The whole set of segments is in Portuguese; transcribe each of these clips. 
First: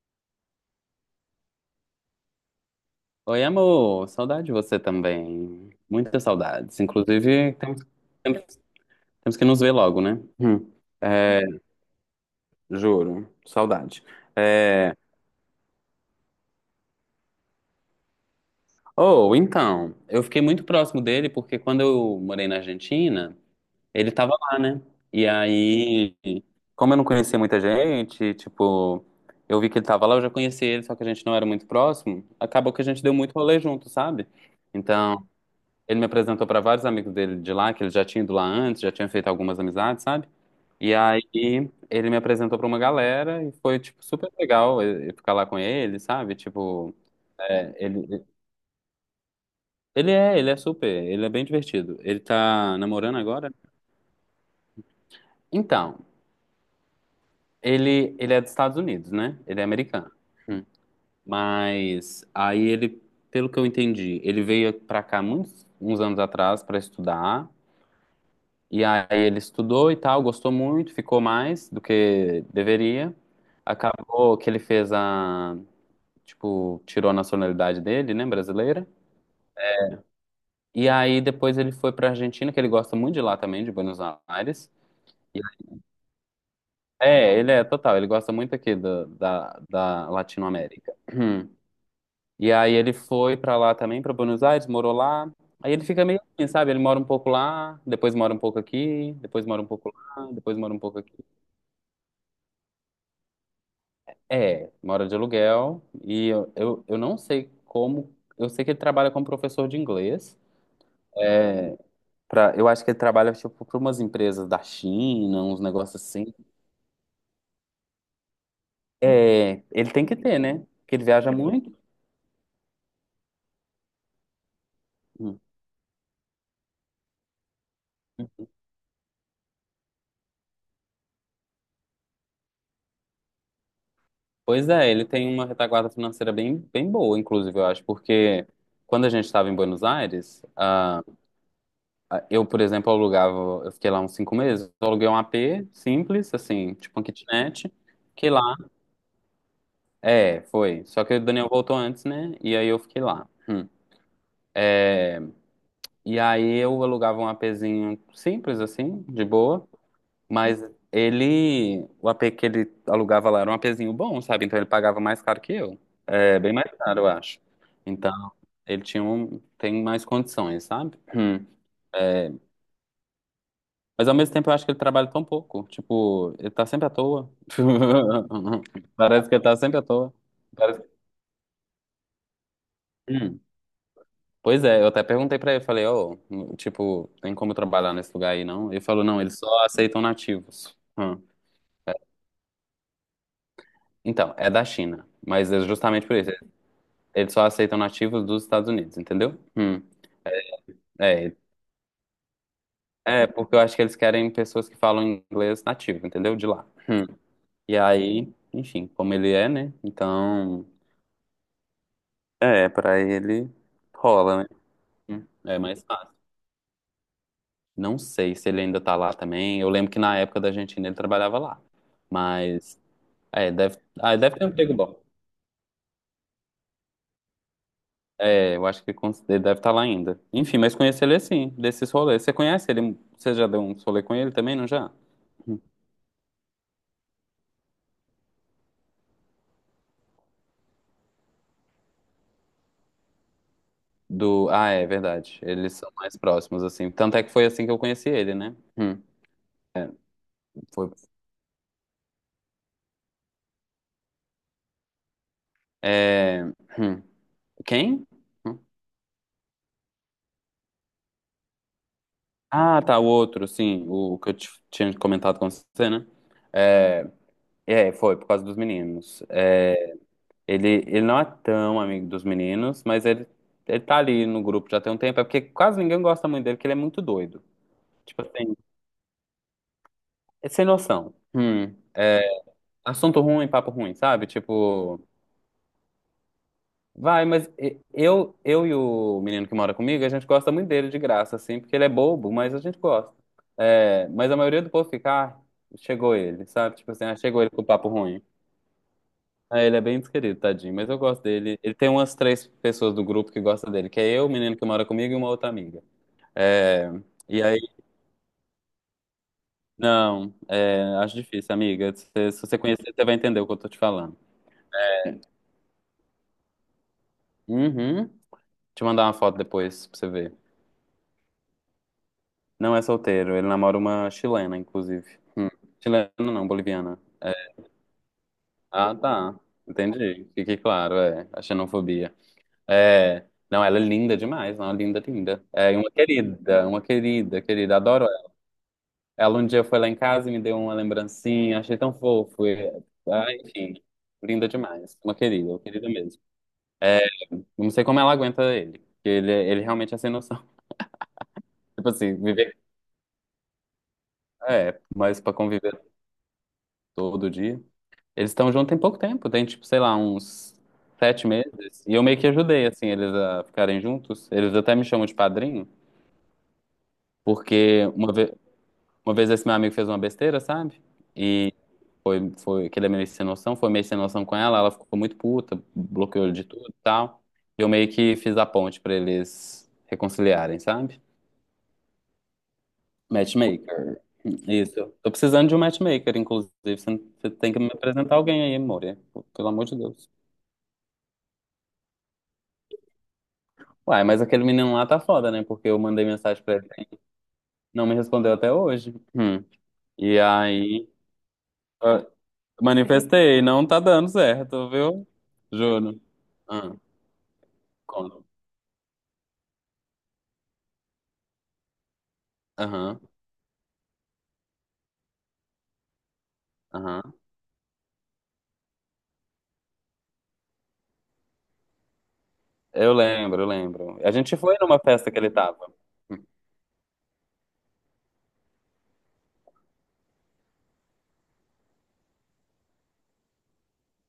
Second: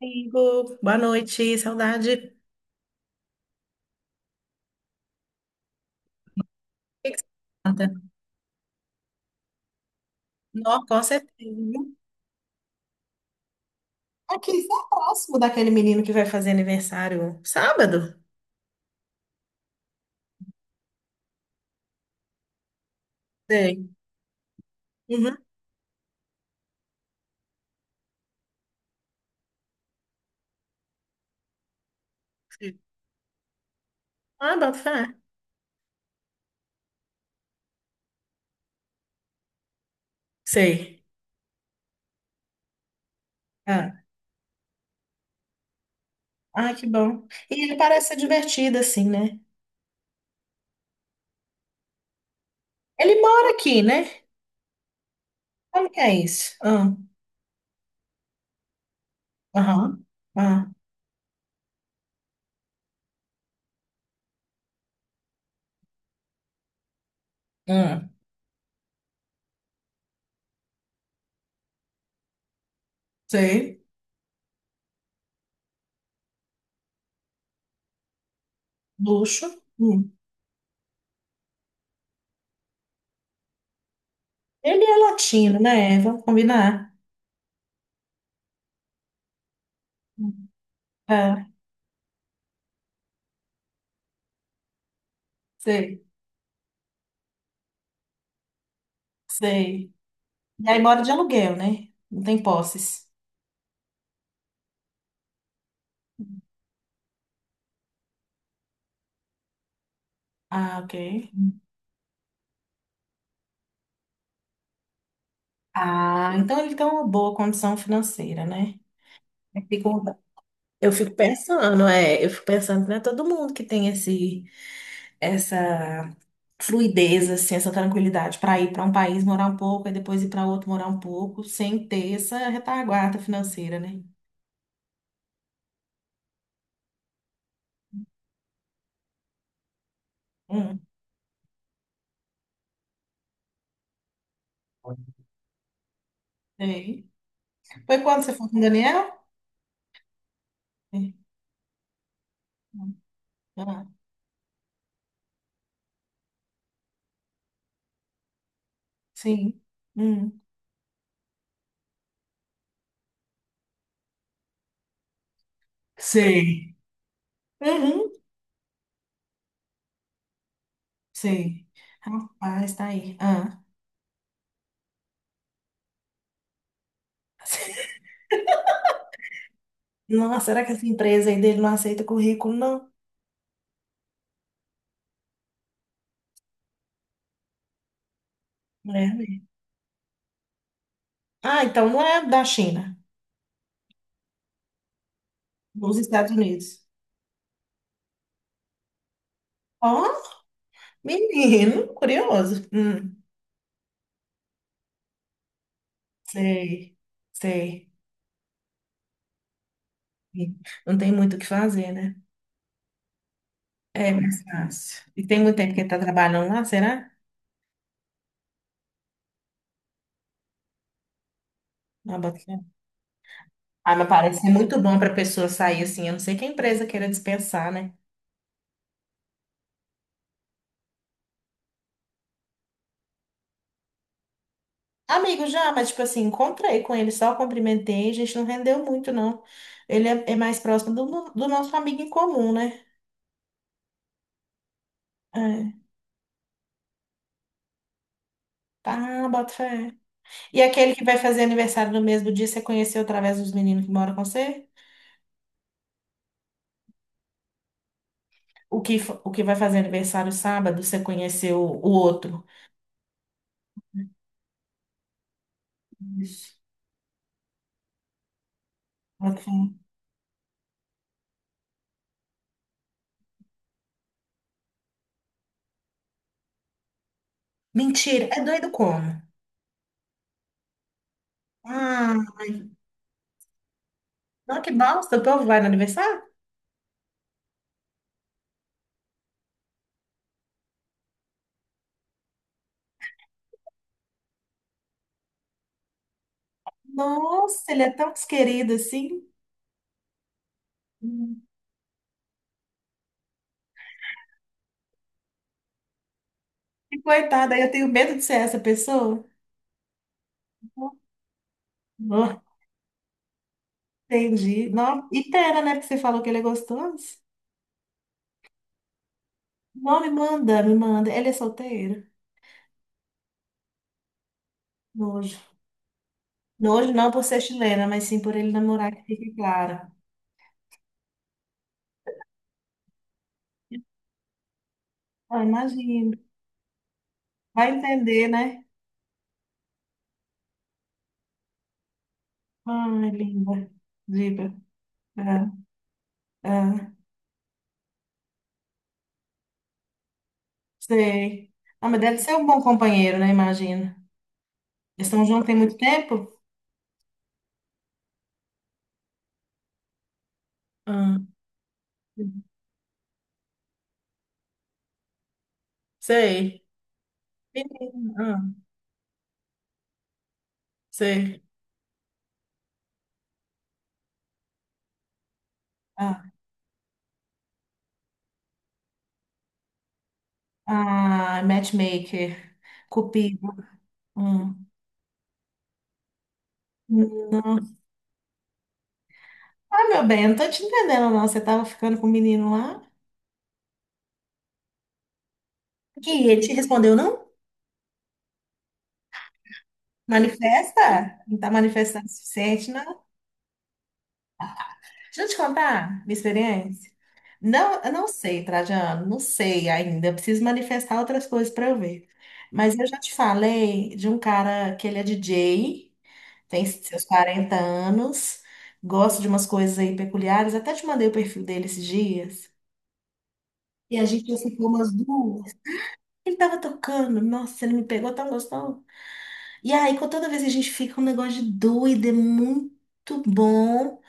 Amigo, boa noite, saudade. O Oi, amor. Saudade de você também. Muitas saudades. que que você Inclusive, conta? temos, temos que nos ver logo, né? Hum. Nó, com certeza, É, viu? juro. Saudade. Aqui, você é É. próximo daquele menino que vai fazer aniversário sábado? Oh, então, eu fiquei muito próximo dele porque quando eu morei na Argentina, Sei. ele tava lá, né? E Uhum. aí, como eu não conhecia muita gente, tipo, eu vi que ele tava lá, eu já conhecia ele, só que a gente não era muito próximo. Acabou Sei. que a gente deu muito rolê junto, sabe? Ah, bota fé. Então. Ele me apresentou para vários amigos dele de lá, que ele já tinha ido lá antes, já tinha feito algumas amizades, sabe? E Sei. aí ele me apresentou para uma galera e foi, Ah, tipo, super legal eu ficar lá com ele, sabe? ah, que Tipo, bom. E é, ele parece ser ele, divertido, assim, né? ele é, ele é super, ele é bem divertido. Ele tá namorando Ele agora? mora aqui, né? Como Então, que é isso? Ah, ele é dos Estados Unidos, né? Ele é aham. americano. Hum. Ah, Mas aí ele, pelo que eu entendi, ele veio para cá uns anos atrás para estudar. ah, E aí ele estudou e tal, gostou muito, ficou mais do que deveria. sei. Acabou que ele tipo, tirou a nacionalidade dele, né, brasileira. Luxo. Hum. E aí depois ele foi pra Argentina, que ele gosta muito de lá também, de Buenos Aires. Ele é E- latino, né? Vamos combinar. É, ele é total, ele gosta muito aqui da Hum. Latinoamérica. Ah, E aí ele foi pra lá também, pra Buenos Aires, morou lá. Aí ele sei, fica meio assim, sabe? Ele mora um pouco lá, depois mora um pouco aqui, depois mora um pouco sei. lá, depois E mora um aí pouco mora de aqui. aluguel, né? Não tem posses. É, mora de aluguel e eu não sei como. Eu sei que ele trabalha como professor de inglês. Ah, ok. É, eu acho que ele trabalha tipo, para umas empresas da China, uns negócios assim. Ah, então ele tem uma boa condição financeira, né? Eu É, ele fico, tem que ter, né? eu Porque ele fico viaja muito. pensando, é, eu fico pensando, não é todo mundo que tem esse, Hum. essa fluidez, assim, essa tranquilidade para ir para um país morar um pouco e depois ir para outro morar um pouco, sem ter essa retaguarda financeira, né? Pois é, ele tem uma retaguarda financeira bem, bem boa, inclusive, eu acho, porque quando a gente estava em Buenos Aires, Hum, eu, por exemplo, eu fiquei lá uns 5 meses, eu aluguei um AP simples, assim, tipo um sei. kitnet. Foi quando Fiquei você lá foi com o Daniel? É, foi. Só que o É. Daniel voltou antes, né? E aí eu fiquei lá. Hum. Ah, E aí eu alugava um APzinho simples, assim, de sim. boa. Hum. Mas ele, o apê que ele alugava lá era um APzinho bom, sabe? Então ele pagava mais caro que eu. É, bem mais Sei. caro, eu acho. Então Uhum. ele tem mais condições, sabe? Hum. Sei. É, Rapaz, tá aí. Ah. mas ao mesmo tempo eu acho que ele trabalha tão pouco. Tipo, ele tá sempre à toa. Parece que ele tá sempre à toa. Nossa, será que Parece. essa empresa aí dele não aceita currículo, não? Pois é, eu até perguntei pra ele, falei, ô, tipo, tem como trabalhar nesse lugar aí, não? Ele falou, Mulher não, eles mesmo. só aceitam nativos. Hum. Ah, então não é da China, Então, é da China, mas é dos justamente por isso, Estados Unidos. eles só aceitam nativos dos Estados Unidos, entendeu? Hum. Ó, É, menino, curioso. É, porque eu acho que eles querem pessoas que falam inglês nativo, entendeu? De lá. Sei, Hum. E sei. aí, enfim, como ele é, né? Então, Não tem muito o que fazer, né? é, pra ele É mais rola, né? fácil. E Hum. tem muito É tempo que mais ele tá fácil. trabalhando lá, será? Não sei se ele ainda tá lá também. Eu lembro que na época da Argentina ele trabalhava lá. Não, bota fé. Mas é, deve, Ah, mas ah, deve parece ter um ser emprego muito bom bom. para pessoa sair assim. Eu não sei que a empresa queira dispensar, né? É, eu acho que ele deve estar lá ainda. Enfim, mas conheci ele assim, desses rolês. Você conhece ele? Você já deu um rolê com ele também, não já? Amigo já, mas tipo assim, encontrei com ele, só cumprimentei, a gente não rendeu muito, não. Ele é mais próximo do nosso amigo em comum, né? É verdade. Eles É. são mais próximos, assim. Tanto é que foi assim que eu conheci ele, né? Tá, bota fé. E Foi. aquele que vai fazer aniversário no mesmo dia, você conheceu através dos meninos que moram com você? É, hum. Quem? Hum. O que vai fazer aniversário sábado, você conheceu o outro? Ah, tá, o outro, sim. O que eu tinha comentado com você, né? Isso. É, é, foi por causa dos meninos. Bota fé. É, ele não é tão amigo dos meninos, mas ele tá ali no grupo já tem um tempo. É porque quase ninguém gosta muito dele, porque ele é muito doido. Tipo Mentira, é assim, doido como? é sem noção. Ah, É, ai, assunto ruim, papo ruim, sabe? não, que Tipo, bosta, o povo vai no aniversário? vai, mas eu e o menino que mora comigo, a gente gosta muito dele de graça, assim, porque ele é bobo, mas a gente gosta. É, mas a maioria do povo fica, ah, chegou ele, sabe? Tipo assim, ah, chegou ele com Nossa, ele papo é tão ruim. desquerido assim. Ah, ele é bem desquerido, tadinho, mas eu gosto dele. Ele tem umas três pessoas do grupo que gostam dele, que é eu, o menino que mora comigo e uma outra amiga. É, E, e coitada, aí, eu tenho medo de ser essa pessoa. não, acho difícil, amiga. Se Não, você conhecer, você vai entender o que eu tô te falando. entendi. Não, e pera, né? Porque você falou que ele é gostoso. Uhum. Te mandar uma foto depois pra Não, você me ver. manda, me manda. Ele é solteiro? Não é solteiro, ele namora uma chilena, inclusive. Nojo. Hum. Chilena não, Nojo boliviana. não por ser chilena, mas sim por ele namorar, Ah, que fique tá. clara. Entendi. Fiquei claro, é. A xenofobia. É. Não, ela é linda demais, não, linda, linda. Ah, É, e imagino. Uma querida, Vai querida. Adoro. entender, né? Ela um dia foi lá em casa e me deu uma lembrancinha, achei tão fofo. Ai, Ah, linda. enfim, Diva. linda demais. Ah, Uma querida mesmo. ah, É, não sei como ela aguenta ele, porque ele realmente é sem noção. sei. Ah, Tipo mas assim, deve ser um viver. bom companheiro, né? Imagino. É, Eles mas estão pra juntos tem muito conviver tempo? todo dia. Eles estão juntos tem pouco tempo, tem tipo, sei lá, uns Ah, 7 meses. E eu meio que ajudei, assim, eles a ficarem juntos. Eles até me chamam de padrinho, sei. porque uma Menina, vez. ah, Uma vez esse meu amigo fez uma besteira, sabe? sei. E que ele é meio sem noção, foi meio sem noção com ela, ela ficou muito puta, Ah. bloqueou ele de tudo e tal. E eu meio que fiz a ponte pra eles reconciliarem, sabe? Ah, matchmaker, cupido. Matchmaker. Hum. Isso. Tô precisando de um matchmaker, inclusive. Você você tem Não. que me apresentar alguém aí, Moria. Pelo amor de Ah, meu Deus. bem, eu não tô te entendendo, não. Você tava ficando com o menino lá? Uai, mas aquele menino lá tá foda, né? Porque eu mandei Que ele mensagem te pra ele, respondeu, não? não me respondeu até hoje. Hum. E aí. Manifesta? Não tá manifestando o suficiente, não? Manifestei, não tá dando certo, viu? Deixa eu te Juro. contar minha Ah, experiência. Não, eu não quando? sei, Trajano, não sei ainda. Eu preciso manifestar outras coisas para eu ver. Mas eu já Aham, te falei de um cara que ele é DJ, tem seus aham. 40 anos, gosta de umas coisas aí peculiares. Até te mandei o perfil dele esses dias. Eu lembro, eu E lembro. a A gente já gente foi ficou numa umas festa que ele duas. tava. Ele tava tocando, nossa, ele me pegou tão gostoso. E aí, com toda vez que a gente fica um negócio de doido, é muito bom.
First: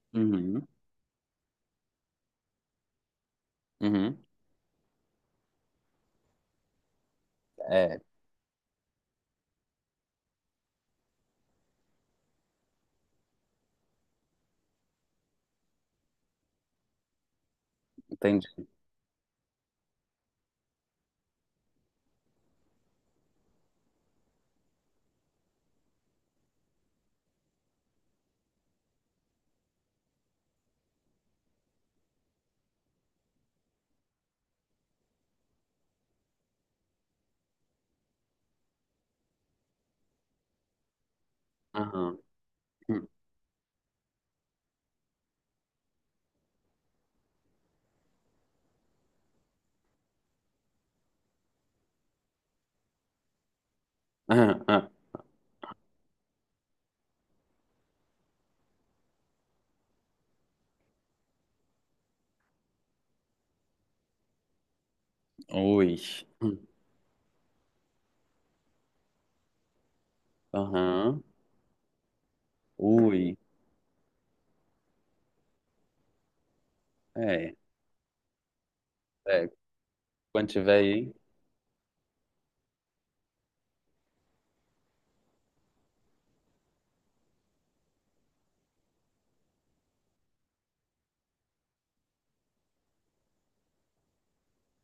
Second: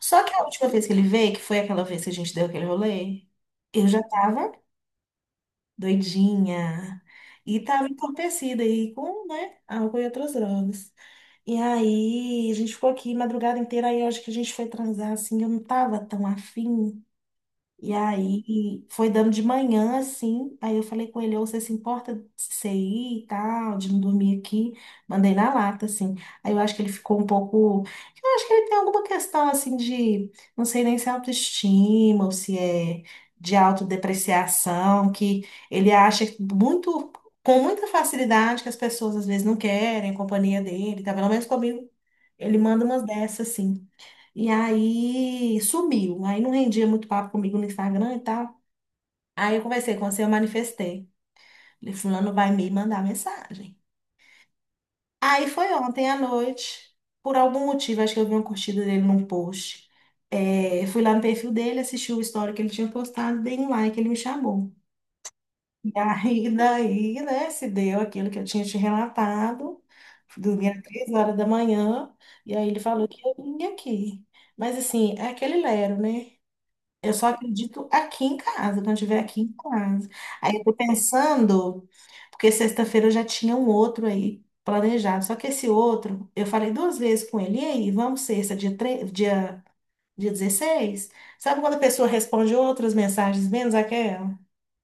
Só que a Uhum, última vez que ele veio, que foi aquela vez que a gente deu aquele rolê, eu já uhum. tava doidinha. E tava É, entorpecida aí com, né, álcool e outras drogas. E aí, a gente ficou aqui madrugada inteira, aí eu acho que a gente foi transar, assim, eu não tava tão afim. E entendi. aí foi dando de manhã, assim. Aí eu falei com ele, ou você se importa de você ir e tal, de não dormir aqui? Mandei na lata, assim. Aí eu acho que ele ficou um pouco. Eu acho que ele tem alguma questão assim de. Não sei nem se é autoestima ou se é de autodepreciação, que ele acha que muito. Com muita facilidade que as pessoas às vezes não querem a companhia dele, tá? Pelo menos comigo, Aham. ele manda umas Uhum. dessas assim. E aí sumiu. Aí não rendia muito papo comigo no Instagram e tal. Aí eu conversei com você, eu manifestei. Falei, fulano vai me mandar mensagem. Aham. Aham. Aí foi ontem à noite, por algum motivo, acho que eu vi uma curtida dele num post. É, fui lá no perfil dele, assisti o story que ele tinha postado, dei um like, ele me chamou. E Ui. aí, daí, né, se deu aquilo que eu tinha te relatado. Dormia às três Aham. horas da manhã, e aí ele falou que eu Ui. vim aqui. Mas assim, é aquele lero, né? Eu só É, acredito aqui em casa, quando eu estiver aqui é. em casa. Quando Aí eu tô tiver aí. pensando, porque sexta-feira eu já tinha um outro aí planejado. Só que esse outro, eu falei duas vezes com ele, e aí, vamos sexta, dia 16. Sabe quando a pessoa responde outras mensagens menos aquela?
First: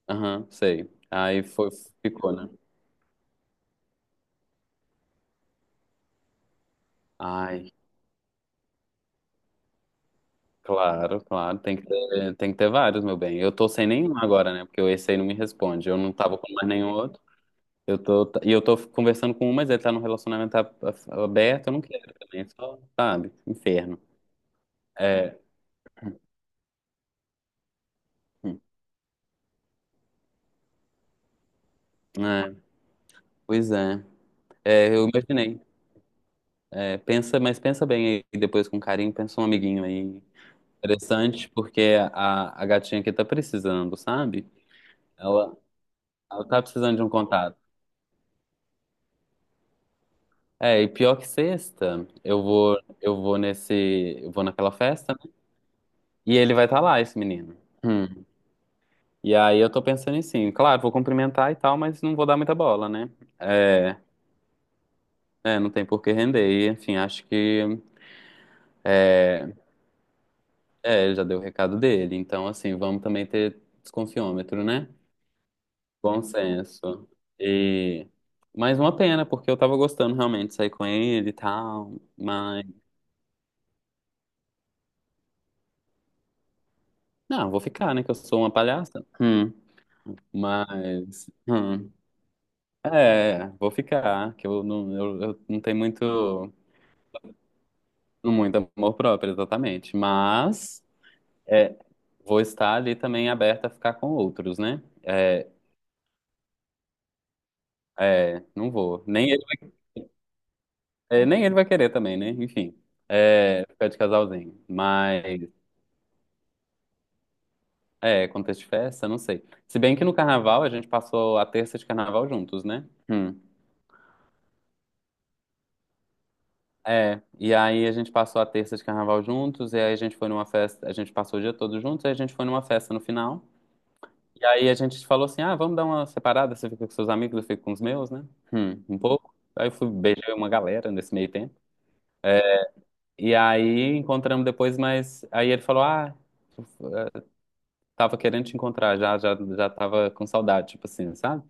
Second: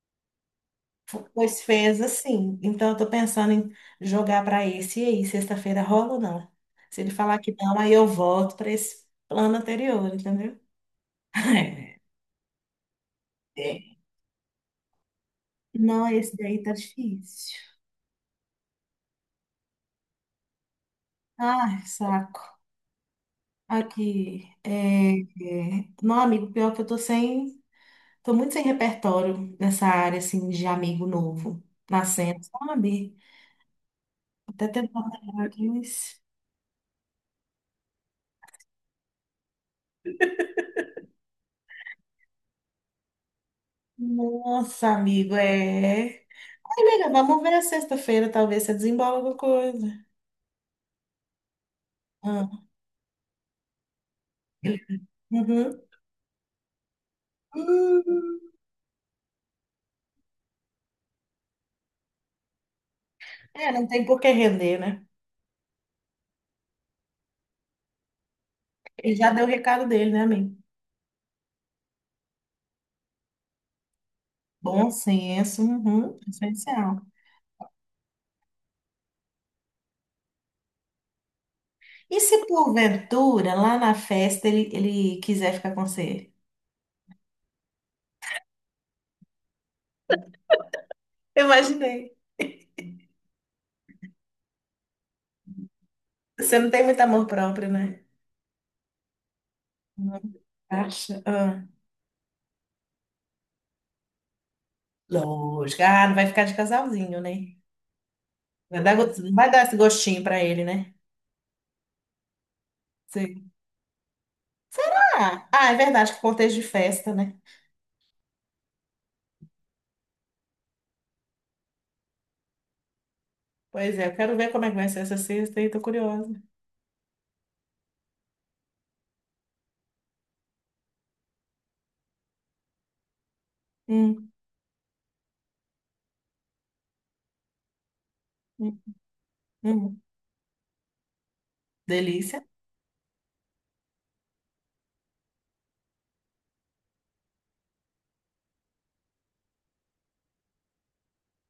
Aham, sei. Aí Pois foi, fez ficou, né? assim. Então eu tô pensando em jogar para esse e aí, sexta-feira rola ou não? Se ele falar que Ai, não, aí eu volto para esse plano anterior, entendeu? claro, claro. Tem que ter, tem que ter vários, meu bem. Eu tô sem nenhum agora, né? Porque esse aí não me responde. Eu Não, não esse tava com daí mais tá nenhum outro. difícil. Eu tô conversando com um, mas ele tá num relacionamento aberto, eu não Ai, quero saco. também, é só, sabe? Inferno. Aqui, É, Não, amigo, pior que eu tô sem... Tô muito hum, sem repertório nessa área, assim, de amigo novo. Nascendo, é, sabe? pois é. Até tem É, eu vontade, imaginei. mas... É, pensa, mas pensa bem aí, depois com carinho, pensa um amiguinho aí. Interessante, porque a gatinha aqui tá precisando, sabe? Nossa, amigo, Ela, é... ela tá Ai, precisando de um melhor, vamos ver contato. a sexta-feira, talvez você desembola alguma coisa. É, e pior que sexta, eu Ah, vou, eu vou nesse, eu vou naquela festa, né? uhum. E ele vai estar lá, esse menino. Hum, Hum, E aí eu tô pensando em sim, claro, vou cumprimentar e tal, mas não vou dar muita bola, né? é, não É, tem por que render, né? é, não tem por que render. E, enfim, acho que Ele já deu o recado dele, né, amigo? Ele já deu o recado dele. Então, assim, vamos também ter desconfiômetro, né? Bom senso, uhum, Bom essencial. senso. E mas uma pena, porque eu tava gostando realmente de sair com ele e tal, E se mas porventura, lá na festa, ele quiser ficar com você? não, vou ficar, né, que eu sou uma palhaça. Hum, mas Eu hum, imaginei. é, vou ficar, que eu não tenho muito Você não tem muito amor próprio, né? muito amor próprio, exatamente, Não mas acha? Ah, é, vou estar ali também aberta a ficar com outros, né? É, lógico. Ah, não vai ficar de casalzinho, né? é, não Vai dar, vou. go- Nem ele vai dar esse gostinho pra ele, né? vai, é, nem ele vai querer também, né? Enfim, Sim. Ficar de casalzinho. Mas, Ah, é verdade, que contexto de festa, né? é, contexto de festa, não sei. Se bem que no carnaval a gente passou a terça de carnaval juntos, né? Hum. Pois é, eu quero ver como é que vai ser essa sexta e tô curiosa. É, e aí a gente passou a terça de carnaval juntos, e aí a gente foi numa festa, a gente passou o dia todo juntos, e a gente foi numa festa no final. Hum, E aí a gente falou assim: ah, vamos dar uma separada, você fica com seus amigos, eu fico com os meus, né? hum, Um pouco. Aí eu fui, hum. beijei uma galera nesse meio tempo. Delícia. É, e aí encontramos depois, mas aí ele falou: ah, eh, tava querendo te encontrar, já, já, já tava com saudade, tipo assim, sabe?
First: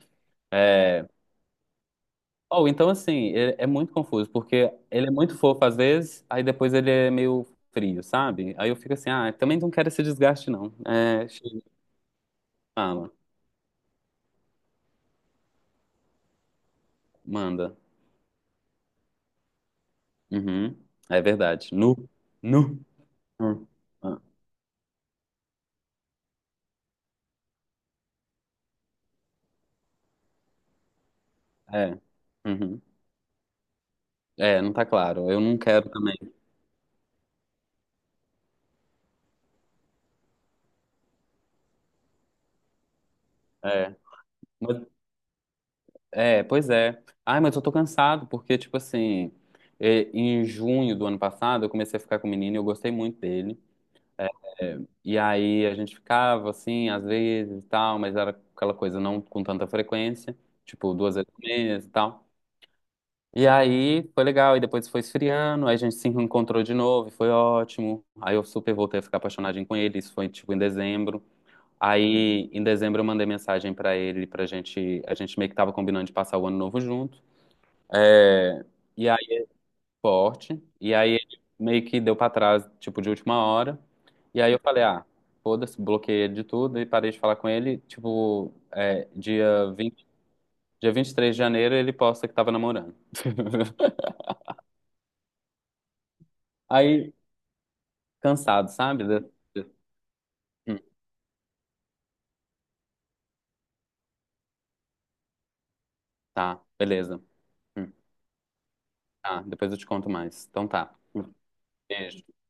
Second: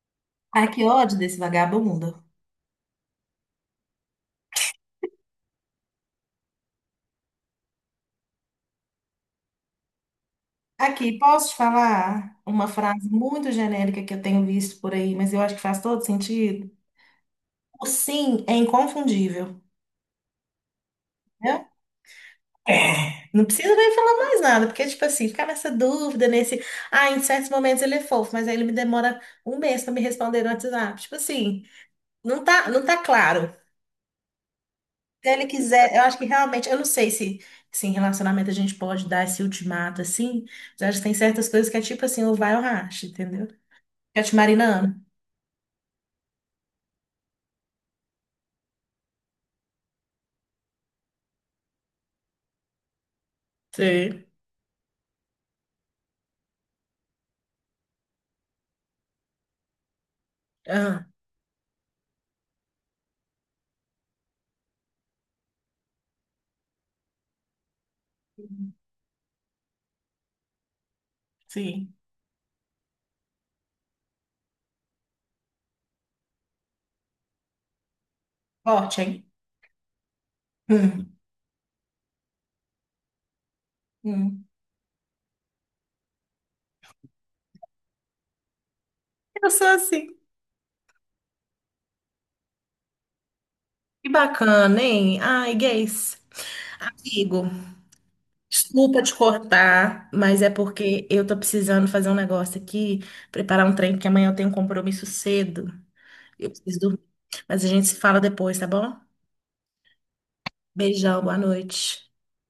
Ai, que É. ódio desse vagabundo. Ou então, assim, é muito confuso, porque ele é muito fofo às vezes, aí depois ele é meio frio, sabe? Aí eu fico assim: ah, também não quero esse desgaste, não. Aqui, É, posso te chega, falar uma frase fala, muito genérica que eu tenho visto por aí, mas eu acho que faz todo sentido? manda. O sim é inconfundível, Uhum, é né? verdade. Nu, nu. É. Não Hum, precisa nem falar ah, mais nada, porque, tipo assim, ficar nessa dúvida, nesse. Ah, em certos momentos ele é fofo, mas aí ele me demora um mês para me responder no WhatsApp. Tipo assim, é. não tá, Uhum. não tá claro. É, não tá Se claro. Eu ele não quero quiser, eu também. acho que realmente, eu não sei se, em relacionamento a gente pode dar esse ultimato assim, mas eu acho que tem certas coisas que é tipo assim, ou vai ou racha, entendeu? É. Fica te Mas- marinando. é, pois é. Ai, mas eu tô cansado, porque, tipo assim, em junho do ano passado, eu comecei a ficar com o menino e eu gostei muito dele. Sim. É, e aí a gente ficava, assim, às vezes e tal, mas era aquela coisa não com tanta frequência, tipo, Ah, duas vezes por mês e tal. E aí foi legal, e depois foi esfriando, aí a gente se encontrou de novo, e foi ótimo. Aí eu super voltei a ficar apaixonadinho com ele, isso foi, tipo, em dezembro. sim. Aí, em dezembro, eu mandei mensagem pra ele, pra gente. A gente meio que tava combinando de passar o ano novo junto. É, Forte, e hein? aí, forte. E aí, Hum, ele meio que deu pra trás, tipo, de última hora. E hum. aí, eu falei, ah, foda-se, bloqueei ele de tudo e parei de falar com ele. Tipo, Eu sou assim. dia 23 de janeiro, ele posta que tava namorando. Que bacana, hein? Ai, gays. Aí, Amigo, cansado, desculpa sabe? te de- cortar, mas é Hum, porque eu tô precisando fazer um negócio aqui, preparar um trem, porque amanhã eu tenho um compromisso cedo. Eu tá, preciso dormir. beleza. Mas a gente Hum, se fala depois, tá bom? tá, depois eu te conto mais. Então tá. Beijão, boa noite. Beijo. Tchau.